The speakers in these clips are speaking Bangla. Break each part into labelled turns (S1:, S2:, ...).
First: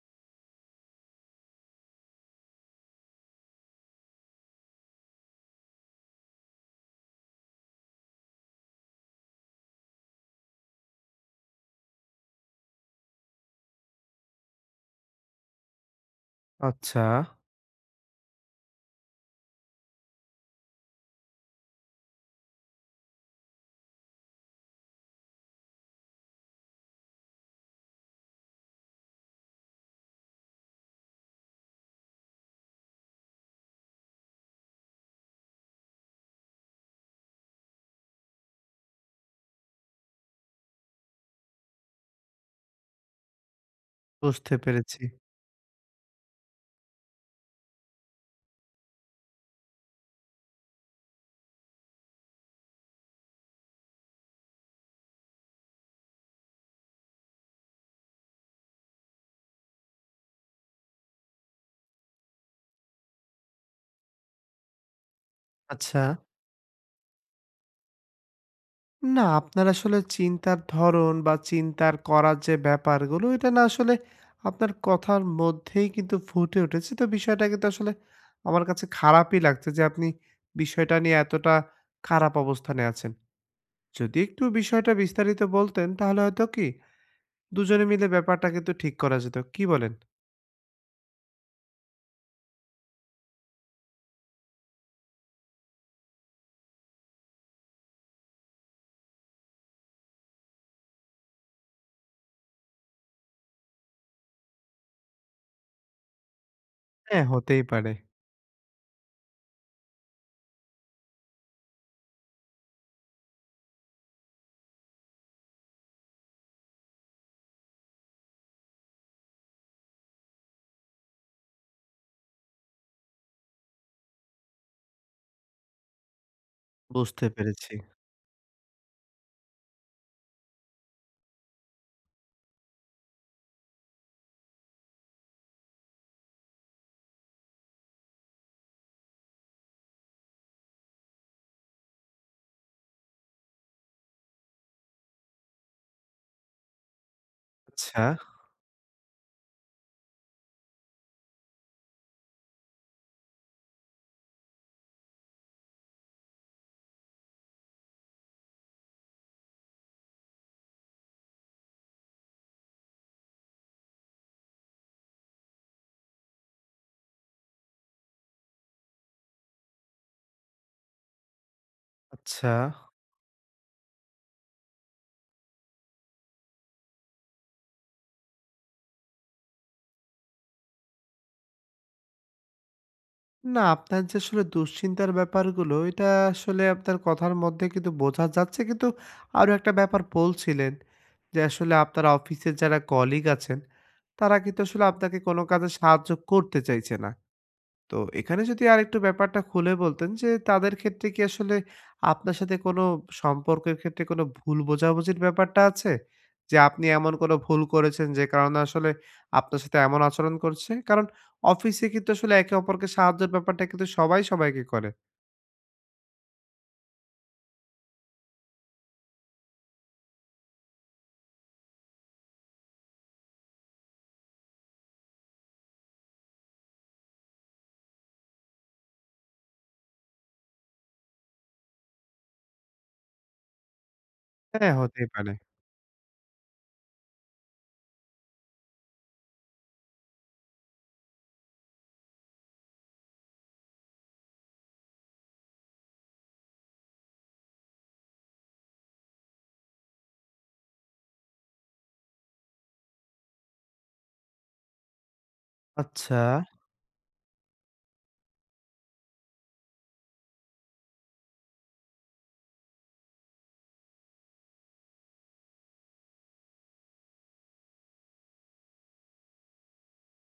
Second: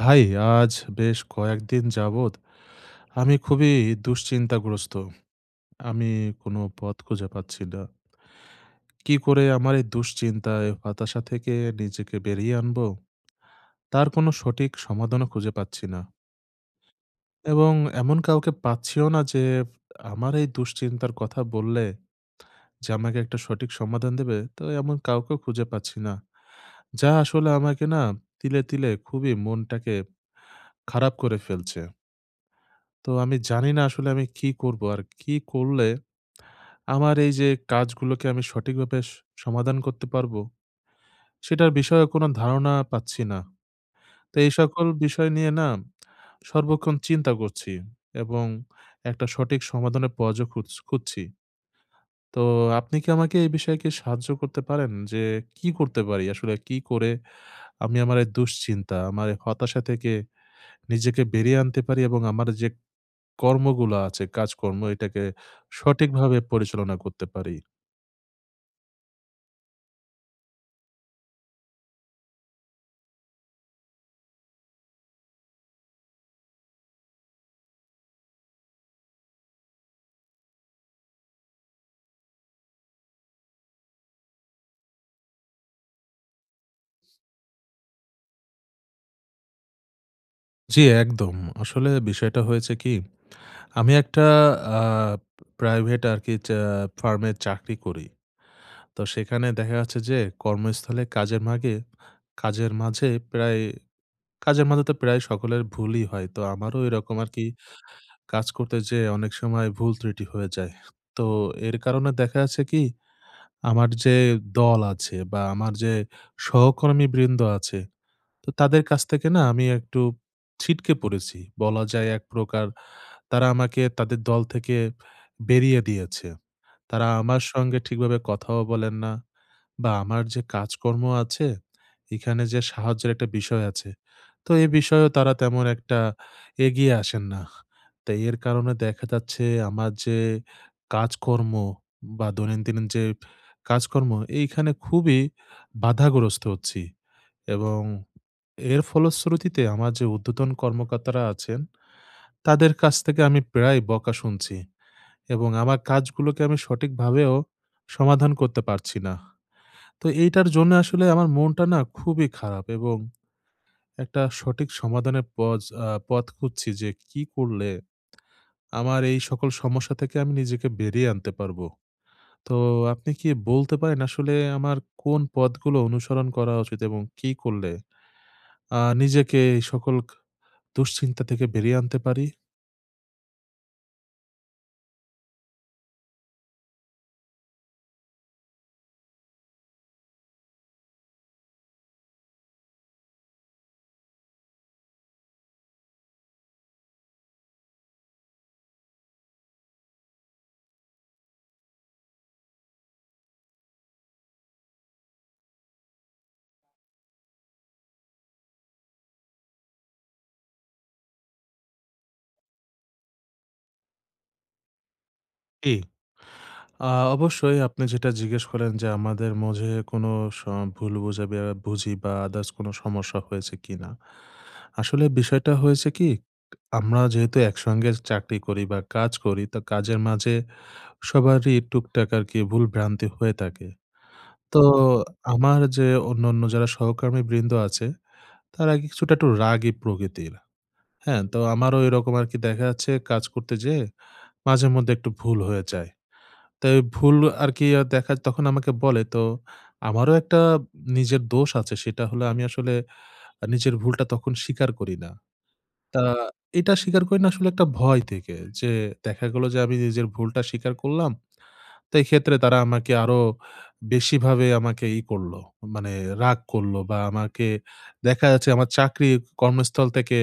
S1: ভাই, আজ বেশ কয়েকদিন যাবৎ আমি খুবই দুশ্চিন্তাগ্রস্ত। আমি কোনো পথ খুঁজে পাচ্ছি না। কি করে আমার এই দুশ্চিন্তা, এই হতাশা থেকে নিজেকে বেরিয়ে আনবো? তার কোনো সঠিক সমাধানও খুঁজে পাচ্ছি না।
S2: আচ্ছা,
S1: এবং এমন কাউকে পাচ্ছিও না যে আমার এই দুশ্চিন্তার কথা বললে যে আমাকে একটা সঠিক সমাধান দেবে, তো এমন কাউকেও খুঁজে পাচ্ছি না। যা আসলে আমাকে না তিলে, তিলে খুবই মনটাকে খারাপ করে ফেলছে। তো আমি জানি না আসলে আমি কি করব? আর কি করলে আমার এই যে কাজগুলোকে আমি সঠিকভাবে সমাধান করতে পারবো, সেটার বিষয়ে কোনো ধারণা পাচ্ছি না। তো
S2: বুঝতে
S1: এই সকল
S2: পেরেছি।
S1: বিষয় নিয়ে না সর্বক্ষণ চিন্তা করছি এবং একটা সঠিক সমাধানের পথও খুঁজছি। তো আপনি কি আমাকে এই বিষয়ে কি সাহায্য করতে পারেন? যে কি করতে পারি? আসলে কি করে আমি আমার এই দুশ্চিন্তা, আমার এই হতাশা থেকে নিজেকে বেরিয়ে আনতে পারি এবং আমার যে কর্মগুলো আছে, কাজকর্ম এটাকে
S2: আচ্ছা,
S1: সঠিকভাবে পরিচালনা করতে পারি।
S2: না আপনার আসলে চিন্তার ধরন বা চিন্তার করার যে ব্যাপারগুলো, এটা না আসলে আপনার কথার মধ্যেই কিন্তু ফুটে উঠেছে। তো বিষয়টা কিন্তু আসলে আমার কাছে খারাপই লাগছে যে আপনি বিষয়টা নিয়ে এতটা খারাপ অবস্থানে আছেন। যদি একটু বিষয়টা বিস্তারিত বলতেন তাহলে হয়তো কি দুজনে মিলে ব্যাপারটা কিন্তু ঠিক করা যেত। কি বলেন?
S1: জি, একদম। আসলে বিষয়টা হয়েছে কি, আমি একটা আ প্রাইভেট আরকি ফার্মে চাকরি করি। তো সেখানে দেখা যাচ্ছে যে কর্মস্থলে কাজের মাঝে প্রায় কাজের মাঝে তো প্রায় সকলের ভুলই হয়। তো আমারও এরকম
S2: হ্যাঁ,
S1: আরকি
S2: হতেই পারে।
S1: কাজ করতে যেয়ে অনেক সময় ভুল ত্রুটি হয়ে যায়। তো এর কারণে দেখা যাচ্ছে কি, আমার যে দল আছে বা আমার যে সহকর্মীবৃন্দ আছে তো তাদের কাছ থেকে না আমি একটু ছিটকে পড়েছি। বলা যায় এক প্রকার তারা আমাকে তাদের দল থেকে বেরিয়ে দিয়েছে। তারা
S2: বুঝতে
S1: আমার
S2: পেরেছি।
S1: সঙ্গে ঠিকভাবে কথাও বলেন না বা আমার যে কাজকর্ম আছে, এখানে যে সাহায্যের একটা বিষয় আছে। তো এ বিষয়েও তারা তেমন একটা এগিয়ে আসেন না। তো এর কারণে দেখা যাচ্ছে আমার যে কাজকর্ম বা দৈনন্দিন যে কাজকর্ম এইখানে খুবই বাধাগ্রস্ত হচ্ছি এবং
S2: আচ্ছা,
S1: এর ফলশ্রুতিতে আমার যে ঊর্ধ্বতন কর্মকর্তারা আছেন, তাদের কাছ থেকে আমি প্রায় বকা শুনছি এবং আমার কাজগুলোকে আমি সঠিকভাবেও সমাধান করতে পারছি না। তো এইটার জন্য আসলে আমার মনটা না খুবই খারাপ এবং একটা সঠিক সমাধানের পজ আ পথ খুঁজছি যে কি করলে আমার এই সকল সমস্যা থেকে আমি নিজেকে বেরিয়ে আনতে পারবো।
S2: আচ্ছা।
S1: তো আপনি কি বলতে পারেন আসলে আমার কোন পথগুলো অনুসরণ করা উচিত এবং কি করলে নিজেকে এই সকল দুশ্চিন্তা থেকে বেরিয়ে আনতে পারি?
S2: না, আপনার যে আসলে দুশ্চিন্তার ব্যাপারগুলো, এটা আসলে আপনার কথার মধ্যে কিন্তু বোঝা যাচ্ছে। কিন্তু আরো একটা ব্যাপার বলছিলেন যে, আসলে আপনার অফিসের যারা কলিগ আছেন, তারা কিন্তু আসলে আপনাকে কোনো কাজে সাহায্য করতে চাইছে না। তো এখানে যদি আরেকটু ব্যাপারটা খুলে বলতেন যে তাদের ক্ষেত্রে কি আসলে আপনার সাথে কোনো সম্পর্কের ক্ষেত্রে কোনো ভুল বোঝাবুঝির ব্যাপারটা আছে? যে আপনি এমন কোনো ভুল করেছেন যে কারণে আসলে আপনার সাথে এমন আচরণ করছে? কারণ অফিসে কিন্তু আসলে একে অপরকে সাহায্যের ব্যাপারটা কিন্তু সবাই সবাইকে করে।
S1: জি। আ অবশ্যই আপনি যেটা জিজ্ঞেস করেন যে আমাদের মাঝে কোনো স ভুল বুঝি বা আদার্স কোনো সমস্যা হয়েছে কিনা? আসলে বিষয়টা হয়েছে কি? আমরা যেহেতু একসঙ্গে চাকরি করি বা কাজ করি তো কাজের মাঝে সবারই টুকটাক আরকি ভুলভ্রান্তি হয়ে থাকে। তো
S2: হ্যাঁ, হতেই পারে।
S1: আমার যে অন্যান্য যারা সহকর্মীবৃন্দ আছে তারা কিছুটা একটু রাগী প্রকৃতির। হ্যাঁ? তো আমারও এরকম আরকি দেখা যাচ্ছে কাজ করতে যেয়ে মাঝে মধ্যে একটু ভুল হয়ে যায়। তো ভুল আরকি দেখা তখন আমাকে বলে। তো আমারও একটা নিজের দোষ আছে। সেটা হলো আমি আসলে নিজের ভুলটা তখন স্বীকার করি না। তা
S2: আচ্ছা,
S1: এটা স্বীকার করি না আসলে একটা ভয় থেকে। যে দেখা গেল যে আমি নিজের ভুলটা স্বীকার করলাম। তো এক্ষেত্রে তারা আমাকে আরো বেশিভাবে আমাকে করল। মানে রাগ করল বা আমাকে দেখা যাচ্ছে আমার চাকরি কর্মস্থল থেকে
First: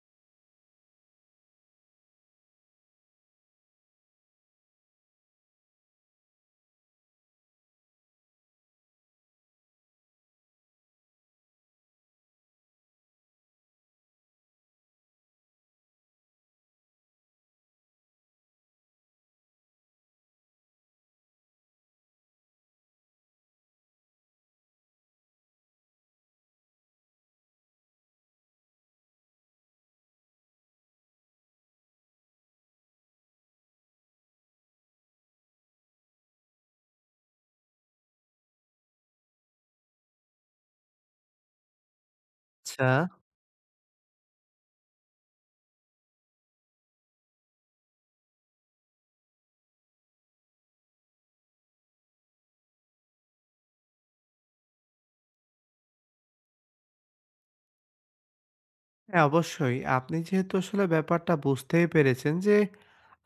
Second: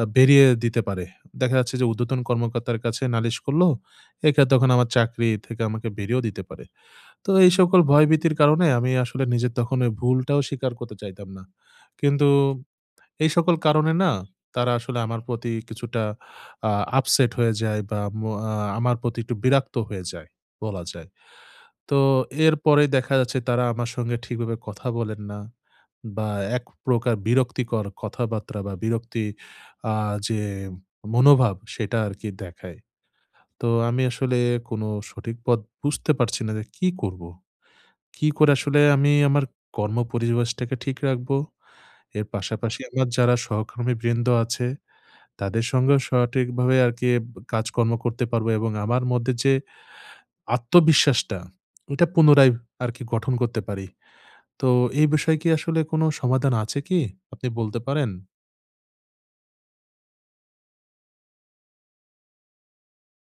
S1: বেরিয়ে দিতে পারে। দেখা যাচ্ছে যে ঊর্ধ্বতন কর্মকর্তার কাছে নালিশ করল। এক্ষেত্রে তখন আমার চাকরি থেকে আমাকে বেরিয়েও দিতে পারে। তো এই সকল ভয়ভীতির কারণে আমি আসলে নিজের তখন ওই ভুলটাও স্বীকার করতে চাইতাম না। কিন্তু এই সকল কারণে না তারা আসলে আমার প্রতি কিছুটা আ আপসেট হয়ে যায় বা ম আ আমার প্রতি একটু বিরক্ত হয়ে যায় বলা যায়। তো এরপরে দেখা যাচ্ছে তারা আমার সঙ্গে ঠিকভাবে কথা বলেন না বা এক প্রকার বিরক্তিকর কথাবার্তা বা বিরক্তি আ যে মনোভাব সেটা আরকি দেখায়। তো আমি আসলে কোনো সঠিক পথ বুঝতে পারছি না যে কি করব? কি করে আসলে আমি আমার কর্মপরিবেশটাকে ঠিক রাখবো? এর পাশাপাশি
S2: আচ্ছা।
S1: আমার যারা সহকর্মীবৃন্দ আছে, তাদের সঙ্গেও সঠিকভাবে আরকি কাজকর্ম করতে পারবো এবং আমার মধ্যে যে আত্মবিশ্বাসটা, ওটা পুনরায় আরকি গঠন করতে পারি। তো এই বিষয়ে কি আসলে কোনো সমাধান আছে কি? আপনি বলতে পারেন?
S2: হ্যাঁ, অবশ্যই। আপনি যেহেতু আসলে ব্যাপারটা বুঝতেই পেরেছেন যে,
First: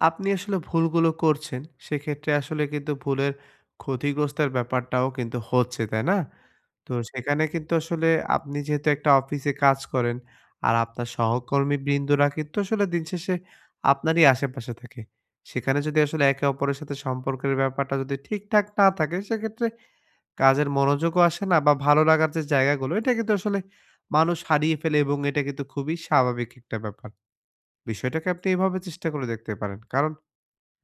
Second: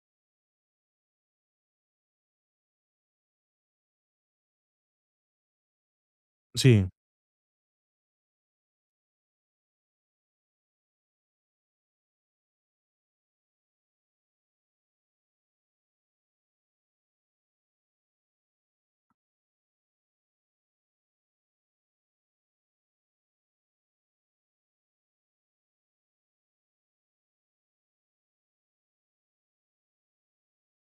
S2: আপনি আসলে ভুলগুলো করছেন, সেক্ষেত্রে আসলে কিন্তু ভুলের ক্ষতিগ্রস্তের ব্যাপারটাও কিন্তু হচ্ছে, তাই না?
S1: জি,
S2: তো সেখানে কিন্তু আসলে আপনি যেহেতু একটা অফিসে কাজ করেন, আর আপনার সহকর্মীবৃন্দরা কিন্তু আসলে দিনশেষে আপনারই আশেপাশে থাকে। সেখানে যদি আসলে একে অপরের সাথে সম্পর্কের ব্যাপারটা যদি ঠিকঠাক না থাকে, সেক্ষেত্রে কাজের মনোযোগও আসে না বা ভালো লাগার যে জায়গাগুলো, এটা কিন্তু আসলে মানুষ হারিয়ে ফেলে এবং এটা কিন্তু খুবই স্বাভাবিক একটা ব্যাপার। বিষয়টাকে আপনি এভাবে চেষ্টা করে দেখতে পারেন। কারণ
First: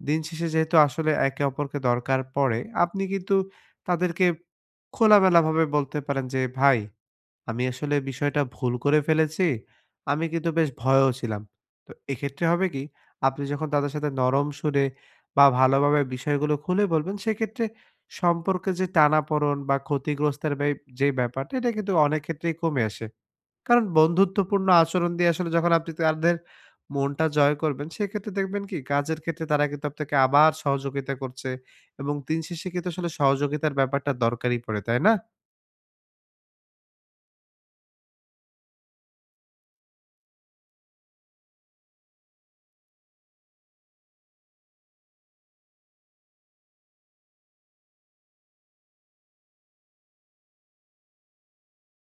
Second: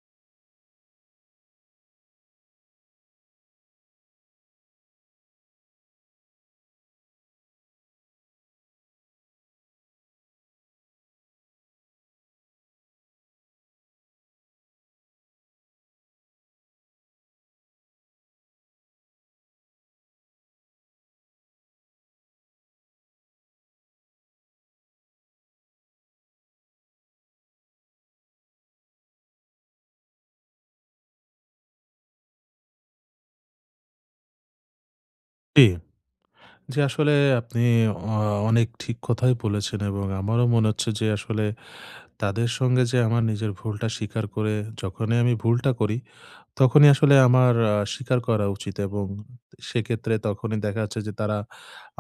S2: দিন শেষে যেহেতু আসলে একে অপরকে দরকার পড়ে, আপনি কিন্তু তাদেরকে খোলামেলাভাবে বলতে পারেন যে, "ভাই আমি আসলে বিষয়টা ভুল করে ফেলেছি। আমি কিন্তু বেশ ভয়েও ছিলাম। তো এক্ষেত্রে হবে কি? আপনি যখন তাদের সাথে নরম সুরে বা ভালোভাবে বিষয়গুলো খুলে বলবেন, সেক্ষেত্রে সম্পর্কে যে টানাপোড়েন বা ক্ষতিগ্রস্তের যে ব্যাপারটা, এটা কিন্তু অনেক ক্ষেত্রেই কমে আসে। কারণ বন্ধুত্বপূর্ণ আচরণ দিয়ে আসলে যখন আপনি তাদের মনটা জয় করবেন, সেক্ষেত্রে দেখবেন কি? কাজের ক্ষেত্রে তারা কিন্তু আপনাকে আবার সহযোগিতা করছে এবং দিন শেষে কিন্তু আসলে সহযোগিতার ব্যাপারটা দরকারই পড়ে, তাই না?
S1: জি। জি, আসলে আপনি অ অনেক ঠিক কথাই বলেছেন এবং আমারও মনে হচ্ছে যে আসলে তাদের সঙ্গে যে আমার নিজের ভুলটা স্বীকার করে যখনই আমি ভুলটা করি তখনই আসলে আমার স্বীকার করা উচিত এবং সেক্ষেত্রে তখনই দেখা যাচ্ছে যে তারা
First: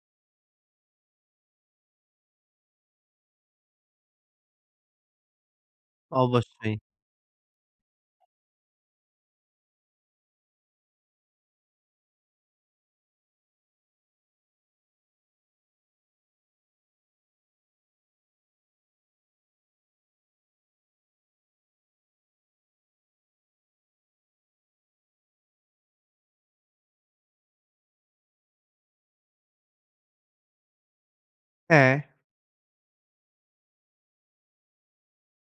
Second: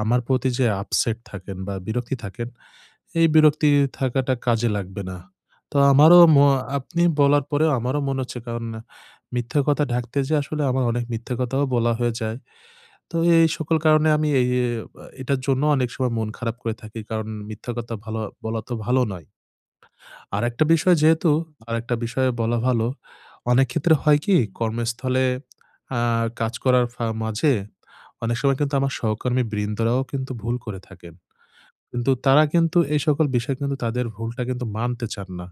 S1: আমার প্রতি যে আপসেট থাকেন বা বিরক্তি থাকেন, এই বিরক্তি থাকাটা কাজে লাগবে না। তো আমারও ম
S2: অবশ্যই।
S1: আপনি বলার পরেও আমারও মনে হচ্ছে কারণ মিথ্যা কথা ঢাকতে যেয়ে আসলে আমার অনেক মিথ্যা কথাও বলা হয়ে যায়। তো এই সকল কারণে আমি এই এ এটার জন্য অনেক সময় মন খারাপ করে থাকি। কারণ মিথ্যা কথা ভালো বলা তো ভালো নয়। আরেকটা বিষয় যেহেতু আরেকটা বিষয়ে বলা ভালো, অনেক ক্ষেত্রে হয় কি কর্মস্থলে আ কাজ করার মাঝে অনেক সময় কিন্তু আমার সহকর্মী বৃন্দরাও কিন্তু ভুল করে থাকেন।
S2: হ্যাঁ।
S1: কিন্তু তারা কিন্তু এই সকল বিষয় কিন্তু তাদের ভুলটা কিন্তু মানতে চান না।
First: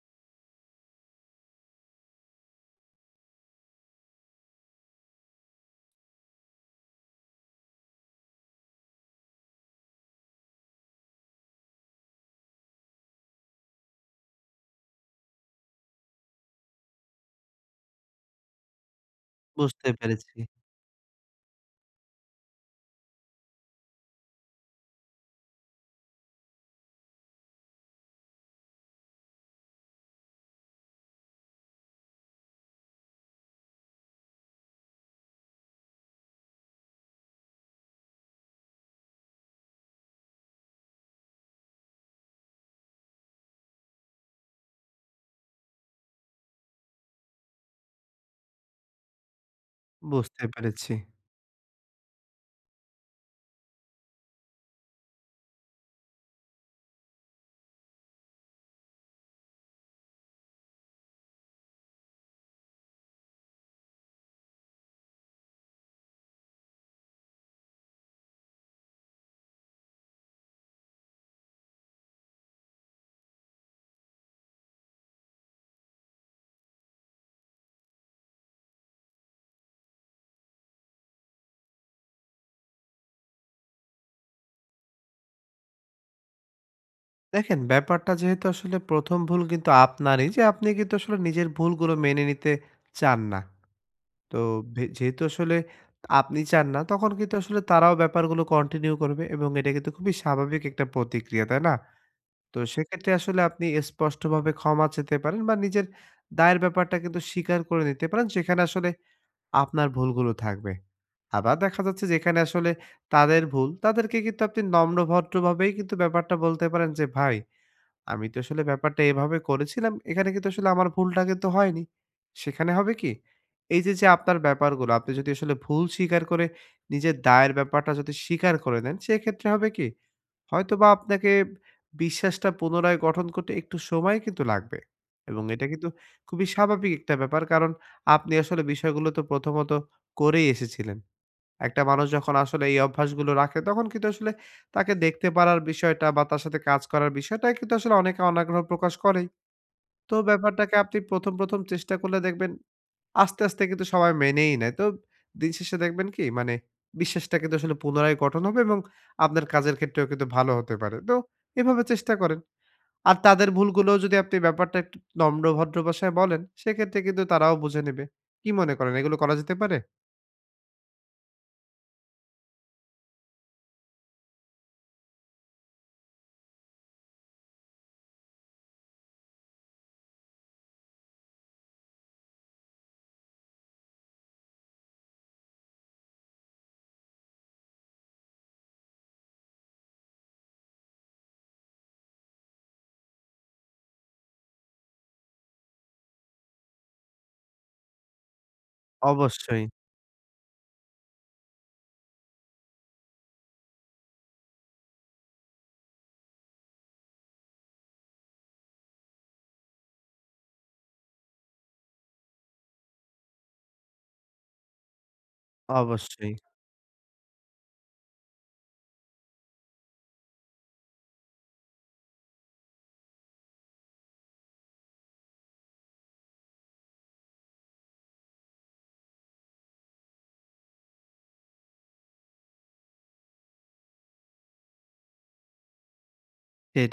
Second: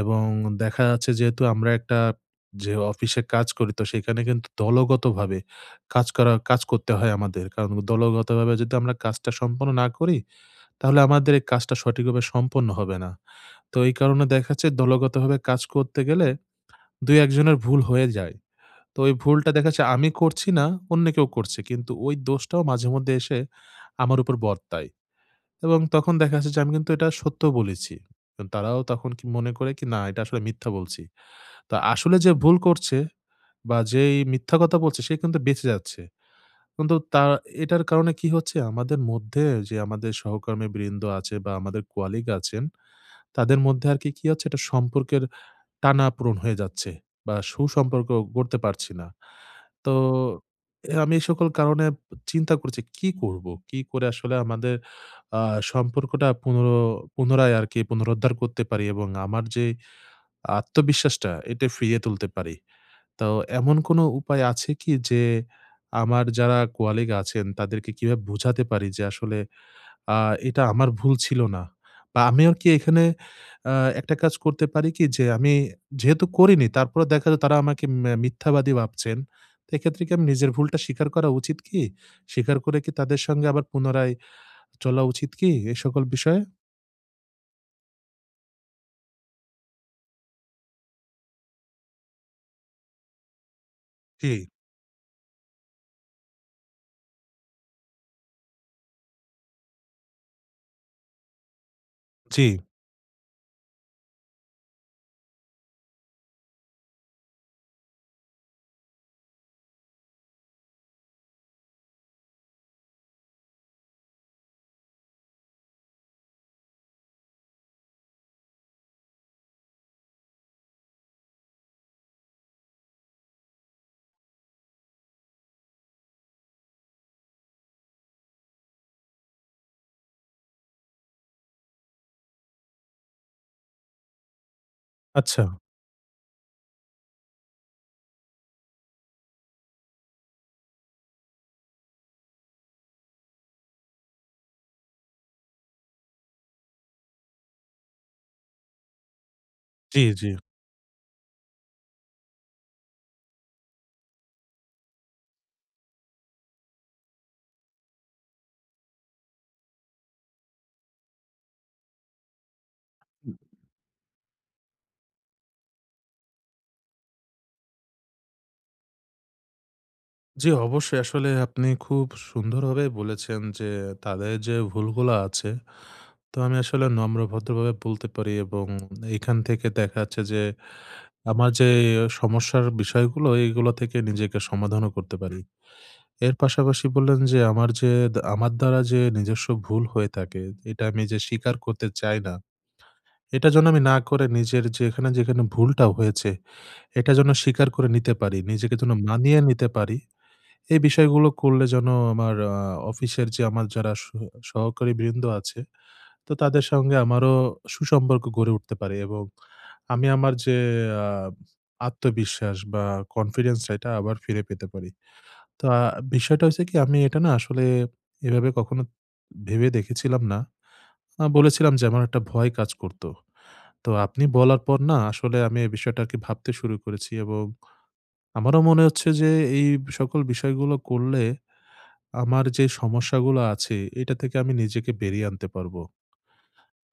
S1: এবং দেখা যাচ্ছে যেহেতু আমরা একটা যে অফিসে কাজ করি তো সেখানে কিন্তু দলগতভাবে কাজ করতে হয় আমাদের। কারণ দলগতভাবে যদি আমরা কাজটা সম্পন্ন না করি তাহলে আমাদের এই কাজটা সঠিকভাবে সম্পন্ন হবে না। তো এই কারণে দেখা যাচ্ছে দলগতভাবে কাজ করতে গেলে ২-১ জনের ভুল হয়ে যায়। তো ওই ভুলটা দেখা যাচ্ছে
S2: বুঝতে
S1: আমি
S2: পেরেছি,
S1: করছি না, অন্য কেউ করছে। কিন্তু ওই দোষটাও মাঝে মধ্যে এসে আমার উপর বর্তায় এবং তখন দেখা যাচ্ছে যে আমি কিন্তু এটা সত্য বলেছি। কিন্তু তারাও তখন কি মনে করে কি না এটা আসলে মিথ্যা বলছি। তো আসলে যে ভুল করছে বা যেই মিথ্যা কথা বলছে সে কিন্তু বেঁচে যাচ্ছে। কিন্তু এটার কারণে কি হচ্ছে আমাদের মধ্যে যে আমাদের সহকর্মী বৃন্দ আছে বা আমাদের কলিগ আছেন তাদের মধ্যে আরকি কি কি হচ্ছে একটা সম্পর্কের টানাপোড়েন হয়ে যাচ্ছে বা সুসম্পর্ক গড়তে পারছি না। তো
S2: বুঝতে পেরেছি।
S1: আমি এই সকল কারণে চিন্তা করছি কি করব? কি করে আসলে আমাদের আ সম্পর্কটা পুনরায় আরকি পুনরুদ্ধার করতে পারি এবং আমার যে আত্মবিশ্বাসটা এটা ফিরিয়ে তুলতে পারি। তো এমন কোনো উপায় আছে কি যে আমার যারা কলিগ আছেন তাদেরকে কিভাবে বোঝাতে পারি যে আসলে আ এটা আমার ভুল ছিল না। বা আমিও কি এখানে আ একটা কাজ করতে পারি কি? যে আমি যেহেতু করিনি তারপরেও দেখা যায় তারা আমাকে মিথ্যাবাদী ভাবছেন। তো এক্ষেত্রে কি আমি নিজের ভুলটা স্বীকার করা উচিত কি? স্বীকার করে কি তাদের সঙ্গে আবার পুনরায় চলা উচিত কি এ সকল বিষয়ে?
S2: দেখেন ব্যাপারটা যেহেতু আসলে ১ম ভুল কিন্তু আপনারই যে আপনি কিন্তু আসলে নিজের ভুলগুলো মেনে নিতে চান না।
S1: জি,
S2: তো যেহেতু আসলে আপনি চান না তখন কিন্তু আসলে তারাও ব্যাপারগুলো কন্টিনিউ করবে এবং এটা কিন্তু খুবই স্বাভাবিক একটা প্রতিক্রিয়া, তাই না?
S1: জি।
S2: তো সেক্ষেত্রে আসলে আপনি স্পষ্টভাবে ক্ষমা চেতে পারেন বা নিজের দায়ের ব্যাপারটা কিন্তু স্বীকার করে নিতে পারেন। যেখানে আসলে আপনার ভুলগুলো থাকবে। আবার দেখা যাচ্ছে যেখানে আসলে তাদের ভুল, তাদেরকে কিন্তু আপনি নম্র ভদ্রভাবেই কিন্তু ব্যাপারটা বলতে পারেন যে, "ভাই, আমি তো আসলে ব্যাপারটা এভাবে করেছিলাম। এখানে কিন্তু আসলে আমার ভুলটা কিন্তু হয়নি।" সেখানে হবে কি? এই যে, যে আপনার ব্যাপারগুলো, আপনি যদি আসলে ভুল স্বীকার করে নিজের দায়ের ব্যাপারটা যদি স্বীকার করে নেন, সেক্ষেত্রে হবে কি? হয়তোবা আপনাকে বিশ্বাসটা পুনরায় গঠন করতে একটু সময় কিন্তু লাগবে এবং
S1: আচ্ছা।
S2: এটা কিন্তু খুবই স্বাভাবিক একটা ব্যাপার। কারণ আপনি আসলে বিষয়গুলো তো প্রথমত করেই এসেছিলেন। একটা মানুষ যখন আসলে এই অভ্যাসগুলো রাখে তখন কিন্তু আসলে তাকে দেখতে পারার বিষয়টা বা তার সাথে কাজ করার বিষয়টা কিন্তু আসলে অনেকে অনাগ্রহ প্রকাশ করেই।
S1: জি,
S2: তো
S1: জি।
S2: ব্যাপারটাকে আপনি ১ম চেষ্টা করলে দেখবেন আস্তে, আস্তে কিন্তু সবাই মেনেই নেয়। তো দিন শেষে দেখবেন কি মানে বিশ্বাসটা কিন্তু আসলে পুনরায় গঠন হবে এবং আপনার কাজের ক্ষেত্রেও কিন্তু ভালো হতে পারে। তো এভাবে চেষ্টা করেন। আর তাদের ভুলগুলোও যদি আপনি ব্যাপারটা একটু নম্র ভদ্র ভাষায় বলেন, সেক্ষেত্রে কিন্তু তারাও বুঝে নেবে। কি মনে করেন এগুলো করা যেতে পারে?
S1: জি, অবশ্যই আসলে আপনি খুব সুন্দরভাবে বলেছেন যে তাদের যে ভুলগুলা আছে তো আমি আসলে নম্র ভদ্রভাবে বলতে পারি এবং এখান থেকে দেখা যাচ্ছে যে আমার যে সমস্যার বিষয়গুলো এগুলো থেকে নিজেকে সমাধানও করতে পারি। এর পাশাপাশি বললেন যে আমার যে আমার দ্বারা যে নিজস্ব ভুল হয়ে থাকে, এটা আমি যে স্বীকার করতে চাই না, এটা যেন আমি না করে নিজের যেখানে, যেখানে ভুলটা হয়েছে, এটা যেন স্বীকার করে নিতে পারি। নিজেকে যেন মানিয়ে
S2: অবশ্যই,
S1: নিতে পারি। এই বিষয়গুলো করলে যেন আমার অফিসের যে আমার যারা সহকারীবৃন্দ আছে তো তাদের সঙ্গে আমারও সুসম্পর্ক গড়ে উঠতে পারে এবং আমি আমার যে আ আত্মবিশ্বাস বা কনফিডেন্স টা এটা আবার ফিরে পেতে পারি। তো
S2: অবশ্যই।
S1: বিষয়টা হইছে কি আমি এটা না আসলে এভাবে কখনো ভেবে দেখেছিলাম না। বলেছিলাম যে আমার একটা ভয় কাজ করত। তো আপনি বলার পর না আসলে আমি এই বিষয়টাকে ভাবতে শুরু করেছি এবং আমারও মনে হচ্ছে যে এই সকল বিষয়গুলো করলে আমার যে সমস্যাগুলো আছে এটা থেকে আমি নিজেকে বেরিয়ে আনতে পারবো।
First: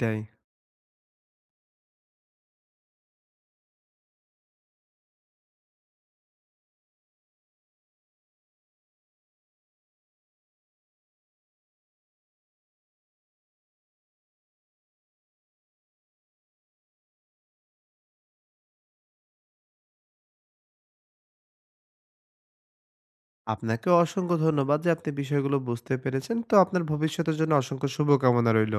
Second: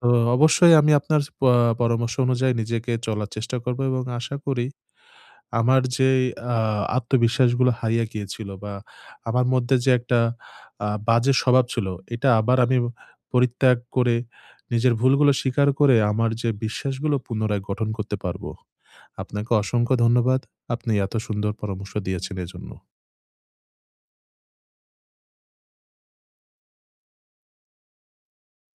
S1: তো অবশ্যই আমি আপনার পরামর্শ অনুযায়ী নিজেকে চলার চেষ্টা করব এবং আশা করি আমার যেই আ আত্মবিশ্বাসগুলো হারিয়ে গিয়েছিল বা আমার মধ্যে যে একটা বাজে স্বভাব ছিল, এটা আবার আমি পরিত্যাগ করে নিজের ভুলগুলো স্বীকার করে আমার যে বিশ্বাসগুলো পুনরায় গঠন করতে পারব। আপনাকে অসংখ্য ধন্যবাদ। আপনি এত সুন্দর পরামর্শ দিয়েছেন এজন্য।
S2: আপনাকেও অসংখ্য ধন্যবাদ যে আপনি বিষয়গুলো বুঝতে পেরেছেন। তো আপনার ভবিষ্যতের জন্য অসংখ্য শুভকামনা রইল।